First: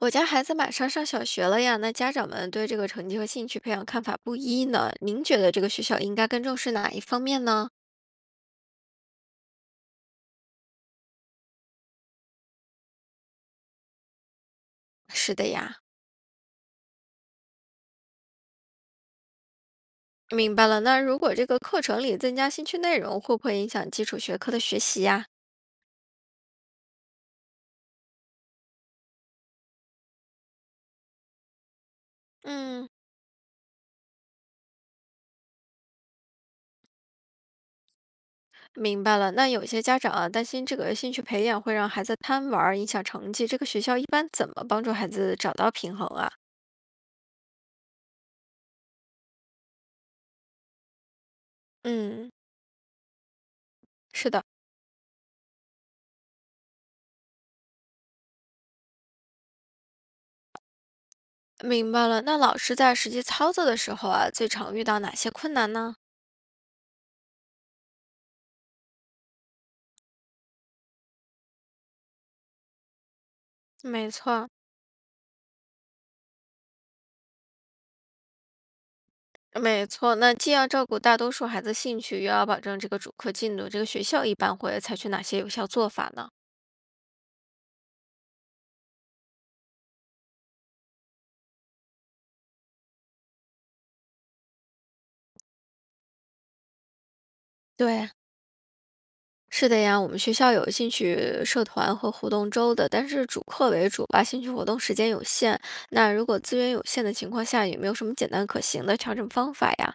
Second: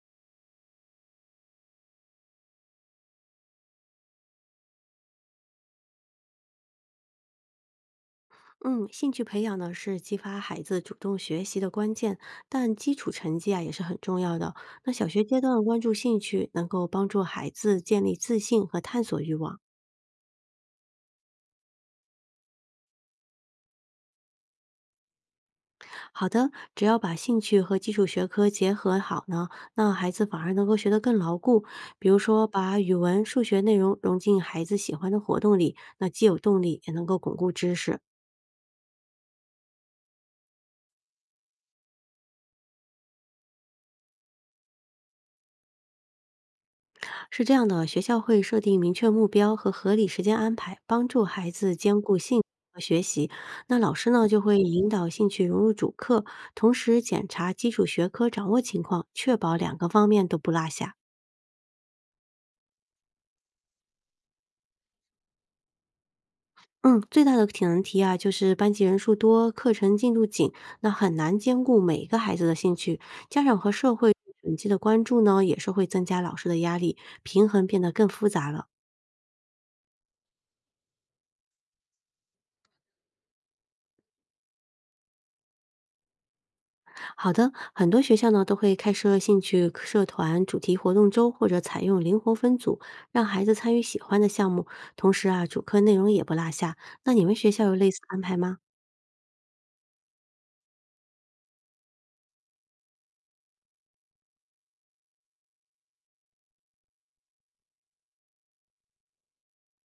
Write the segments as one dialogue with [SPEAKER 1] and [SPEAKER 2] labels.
[SPEAKER 1] 我家孩子马上上小学了呀，那家长们对这个成绩和兴趣培养看法不一呢。您觉得这个学校应该更重视哪一方面呢？
[SPEAKER 2] 嗯，兴趣培养呢是激发孩子主动学习的关键，但基础成绩啊也是很重要的。那小学
[SPEAKER 1] 是
[SPEAKER 2] 阶
[SPEAKER 1] 的
[SPEAKER 2] 段
[SPEAKER 1] 呀，
[SPEAKER 2] 关注兴趣，能够帮助孩子建立自信和探索欲望。
[SPEAKER 1] 明白了。那如果这个课程里增加兴趣内容，会不会影响基础学科的学习呀？
[SPEAKER 2] 好的，只要把兴趣和基础学科结合好呢，那孩子反而能够学得更牢固。比如说，把
[SPEAKER 1] 嗯，
[SPEAKER 2] 语文、数学内容融进孩子喜欢的活动里，那既有动力，也能够巩固知识。
[SPEAKER 1] 明白了。那有些家长啊，担心这个兴趣培养会让孩子贪玩儿，影响成绩。这个学校一般怎么帮助孩子找到平衡啊？
[SPEAKER 2] 是这样的，学校会设定明确目标和合理时间安排，帮助孩子兼顾
[SPEAKER 1] 嗯，
[SPEAKER 2] 兴趣和学习。那老师呢，
[SPEAKER 1] 是
[SPEAKER 2] 就
[SPEAKER 1] 的，
[SPEAKER 2] 会引导兴趣融入主课，同时检查基础学科掌握情况，确保两个方面都不落下。
[SPEAKER 1] 明白了。那老师在实际操作的时候啊，最常遇到哪些困难呢？
[SPEAKER 2] 嗯，最大的体能题啊，就是班级人数多，课程进度紧，那很难兼顾每一个孩子的兴趣。家长和社
[SPEAKER 1] 没
[SPEAKER 2] 会对
[SPEAKER 1] 错，
[SPEAKER 2] 成绩的关注呢，也是会增加老师的压力，平衡变得更复杂了。
[SPEAKER 1] 没错，那既要照顾大多数孩子兴趣，又要保证这个主课进度，这个学校一般会采取哪些有效做法呢？
[SPEAKER 2] 好的，很多学校呢都会开设兴趣课社团、主题活动周，或者采用灵活分组，让孩子参与喜欢的项目。同时啊，主课内容也不落下。那你们学校有类似
[SPEAKER 1] 对，
[SPEAKER 2] 安排吗？
[SPEAKER 1] 是的呀，我们学校有兴趣社团和活动周的，但是主课为主吧，兴趣活动时间有限。那如果资源有限的情况下，有没有什么简单可行的调整方法呀？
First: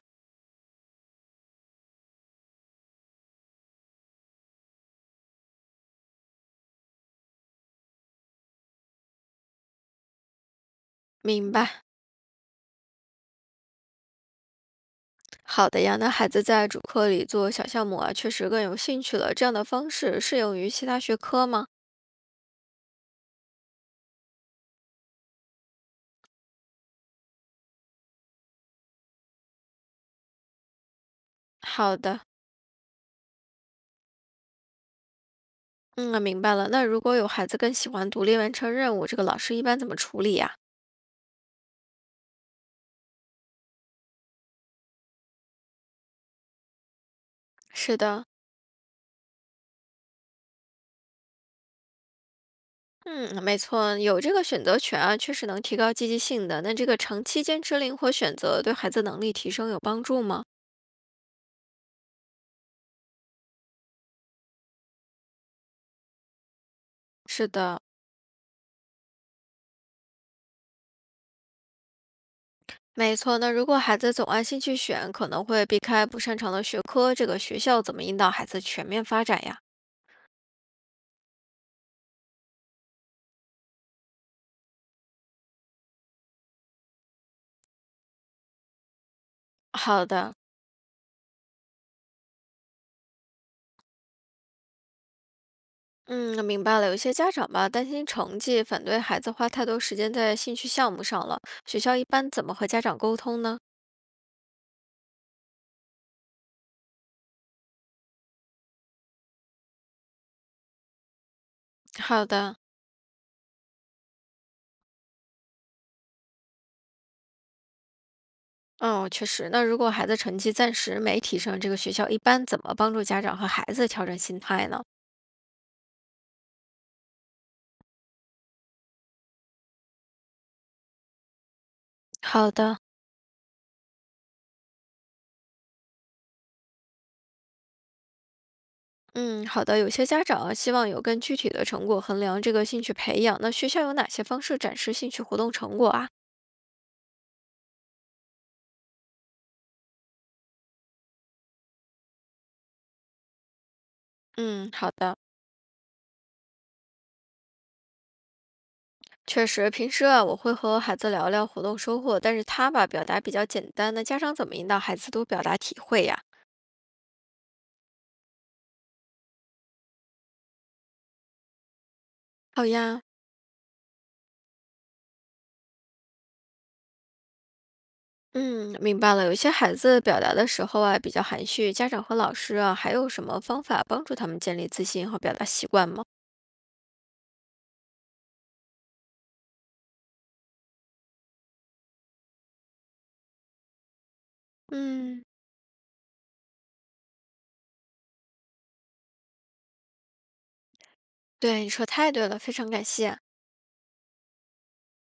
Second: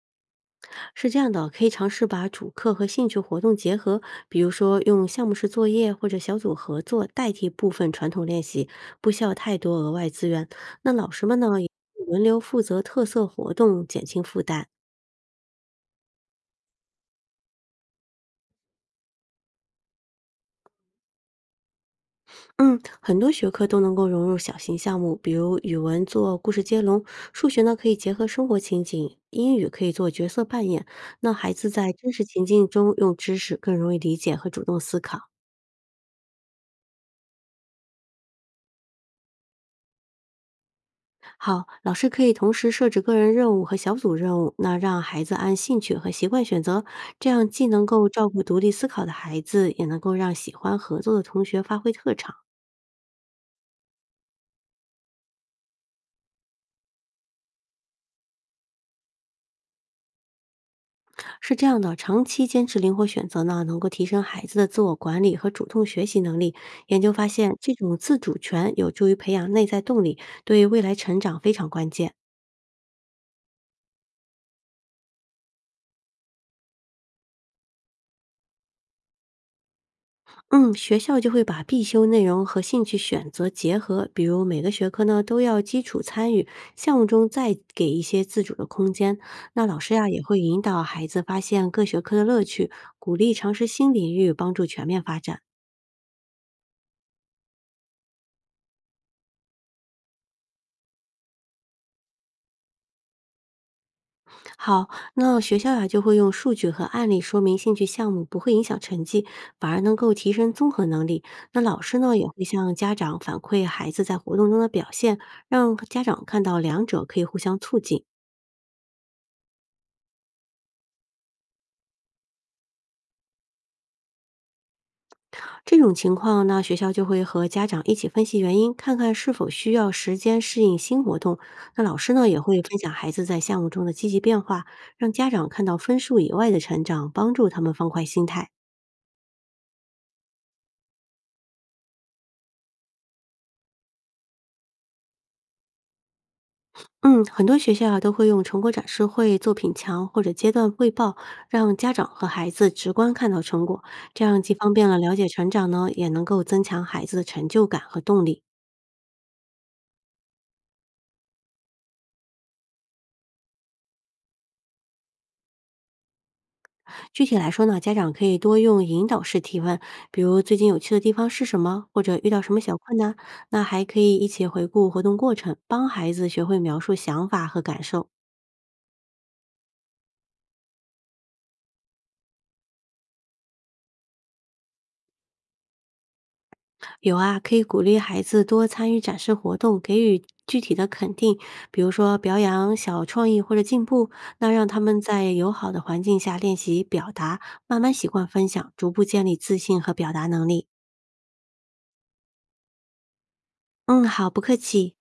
[SPEAKER 2] 是这样的，可以尝试把主课和兴趣活动结合，比如说用项目式作业或者小组合作代替部分传统练习，不需要太多额外资源。那老师们
[SPEAKER 1] 明
[SPEAKER 2] 呢也
[SPEAKER 1] 白，
[SPEAKER 2] 轮流负责特色活动，减轻负担。
[SPEAKER 1] 好的呀。那孩子在主课里做小项目啊，确实更有兴趣了。这样的方式适用于其他学科吗？
[SPEAKER 2] 嗯，很多学科都能够融入小型项目，比如语文做故事接龙，数学呢可以结合生活情景，英语可以做角色扮演。那孩子在
[SPEAKER 1] 好
[SPEAKER 2] 真
[SPEAKER 1] 的，
[SPEAKER 2] 实情境中用知识更容易理解和主动思考。
[SPEAKER 1] 嗯，明白了。那如果有孩子更喜欢独立完成任务，这个老师一般怎么处理呀？
[SPEAKER 2] 好，老师可以同时设置个人任务和小组任务，那让孩子按兴趣和习惯选择，这样既能
[SPEAKER 1] 是
[SPEAKER 2] 够
[SPEAKER 1] 的，
[SPEAKER 2] 照顾独立思考的孩子，也能够让喜欢合作的同学发挥特长。
[SPEAKER 1] 嗯，没错，有这个选择权啊，确实能提高积极性的。那这个长期坚持灵活选择，对孩子能力提升有帮助吗？
[SPEAKER 2] 是这样的，长期坚持灵活选择呢，能够提升孩子的自我管理和主动学习能力。研究发
[SPEAKER 1] 是
[SPEAKER 2] 现，这
[SPEAKER 1] 的，
[SPEAKER 2] 种自主权有助于培养内在动力，对未来成长非常关键。
[SPEAKER 1] 没错，那如果孩子总按兴趣选，可能会避开不擅长的学科，这个学校怎么引导孩子全面发展呀？
[SPEAKER 2] 嗯，学校就会把必修内容和兴趣选择结合，比如每个学科呢都要基础参与，项目中再给一些自主的空间。那老师
[SPEAKER 1] 好
[SPEAKER 2] 呀、也
[SPEAKER 1] 的，
[SPEAKER 2] 会引导孩子发现各学科的乐趣，鼓励尝试新领域，帮助全面发展。
[SPEAKER 1] 嗯，明白了。有些家长吧，担心成绩，反对孩子花太多时间在兴趣项目上了。学校一般怎么和家长沟通呢？
[SPEAKER 2] 好，那学校呀、就会用数据和案例说明兴趣项目不会影响成绩，反而能够提升综合能力。那老师呢
[SPEAKER 1] 好
[SPEAKER 2] 也会
[SPEAKER 1] 的，
[SPEAKER 2] 向家长反馈孩子在活动中的表现，让家长看到两者可以互相促进。
[SPEAKER 1] 嗯，确实。那如果孩子成绩暂时没提升，这个学校一般怎么帮助家长和孩子调整心态呢？
[SPEAKER 2] 这种情况呢，学校就会和家长一起分析原因，看看是否需要时间适应新活动。那老师呢也
[SPEAKER 1] 好
[SPEAKER 2] 会分
[SPEAKER 1] 的，
[SPEAKER 2] 享孩子在项目中的积极变化，让家长看到分数以外的成长，帮助他们放宽心态。
[SPEAKER 1] 嗯，好的。有些家长啊，希望有更具体的成果衡量这个兴趣培养。那学校有哪些方式展示兴趣活动成果啊？
[SPEAKER 2] 嗯，很多学校啊都会用成果展示会、作品墙或者阶段汇报，让家长和孩子直观看到成果，这样既
[SPEAKER 1] 嗯，
[SPEAKER 2] 方便
[SPEAKER 1] 好
[SPEAKER 2] 了了
[SPEAKER 1] 的，
[SPEAKER 2] 解成长呢，也能够增强孩子的成就感和动力。
[SPEAKER 1] 确实。平时啊，我会和孩子聊聊活动收获，但是他吧，表达比较简单。那家长怎么引导孩子多表达体会呀？
[SPEAKER 2] 具体来说呢，家长可以多用引导式提问，比如最近有趣的地方是什么，或者遇到什么
[SPEAKER 1] 好
[SPEAKER 2] 小困
[SPEAKER 1] 呀，
[SPEAKER 2] 难，那还可以一起回顾活动过程，帮孩子学会描述想法和感受。
[SPEAKER 1] 嗯，明白了。有些孩子表达的时候啊，比较含蓄，家长和老师啊，还有什么方法帮助他们建立自信和表达习惯吗？
[SPEAKER 2] 有啊，可以鼓励孩子多参与展示活动，给予具体的肯定，比如说表扬小创意或者进步，那让他们
[SPEAKER 1] 嗯，
[SPEAKER 2] 在友好的环境下练习表达，慢慢习惯分享，逐步建立自信和表达能力。
[SPEAKER 1] 对，你说太对了，非常感谢。
[SPEAKER 2] 嗯，好，不客气。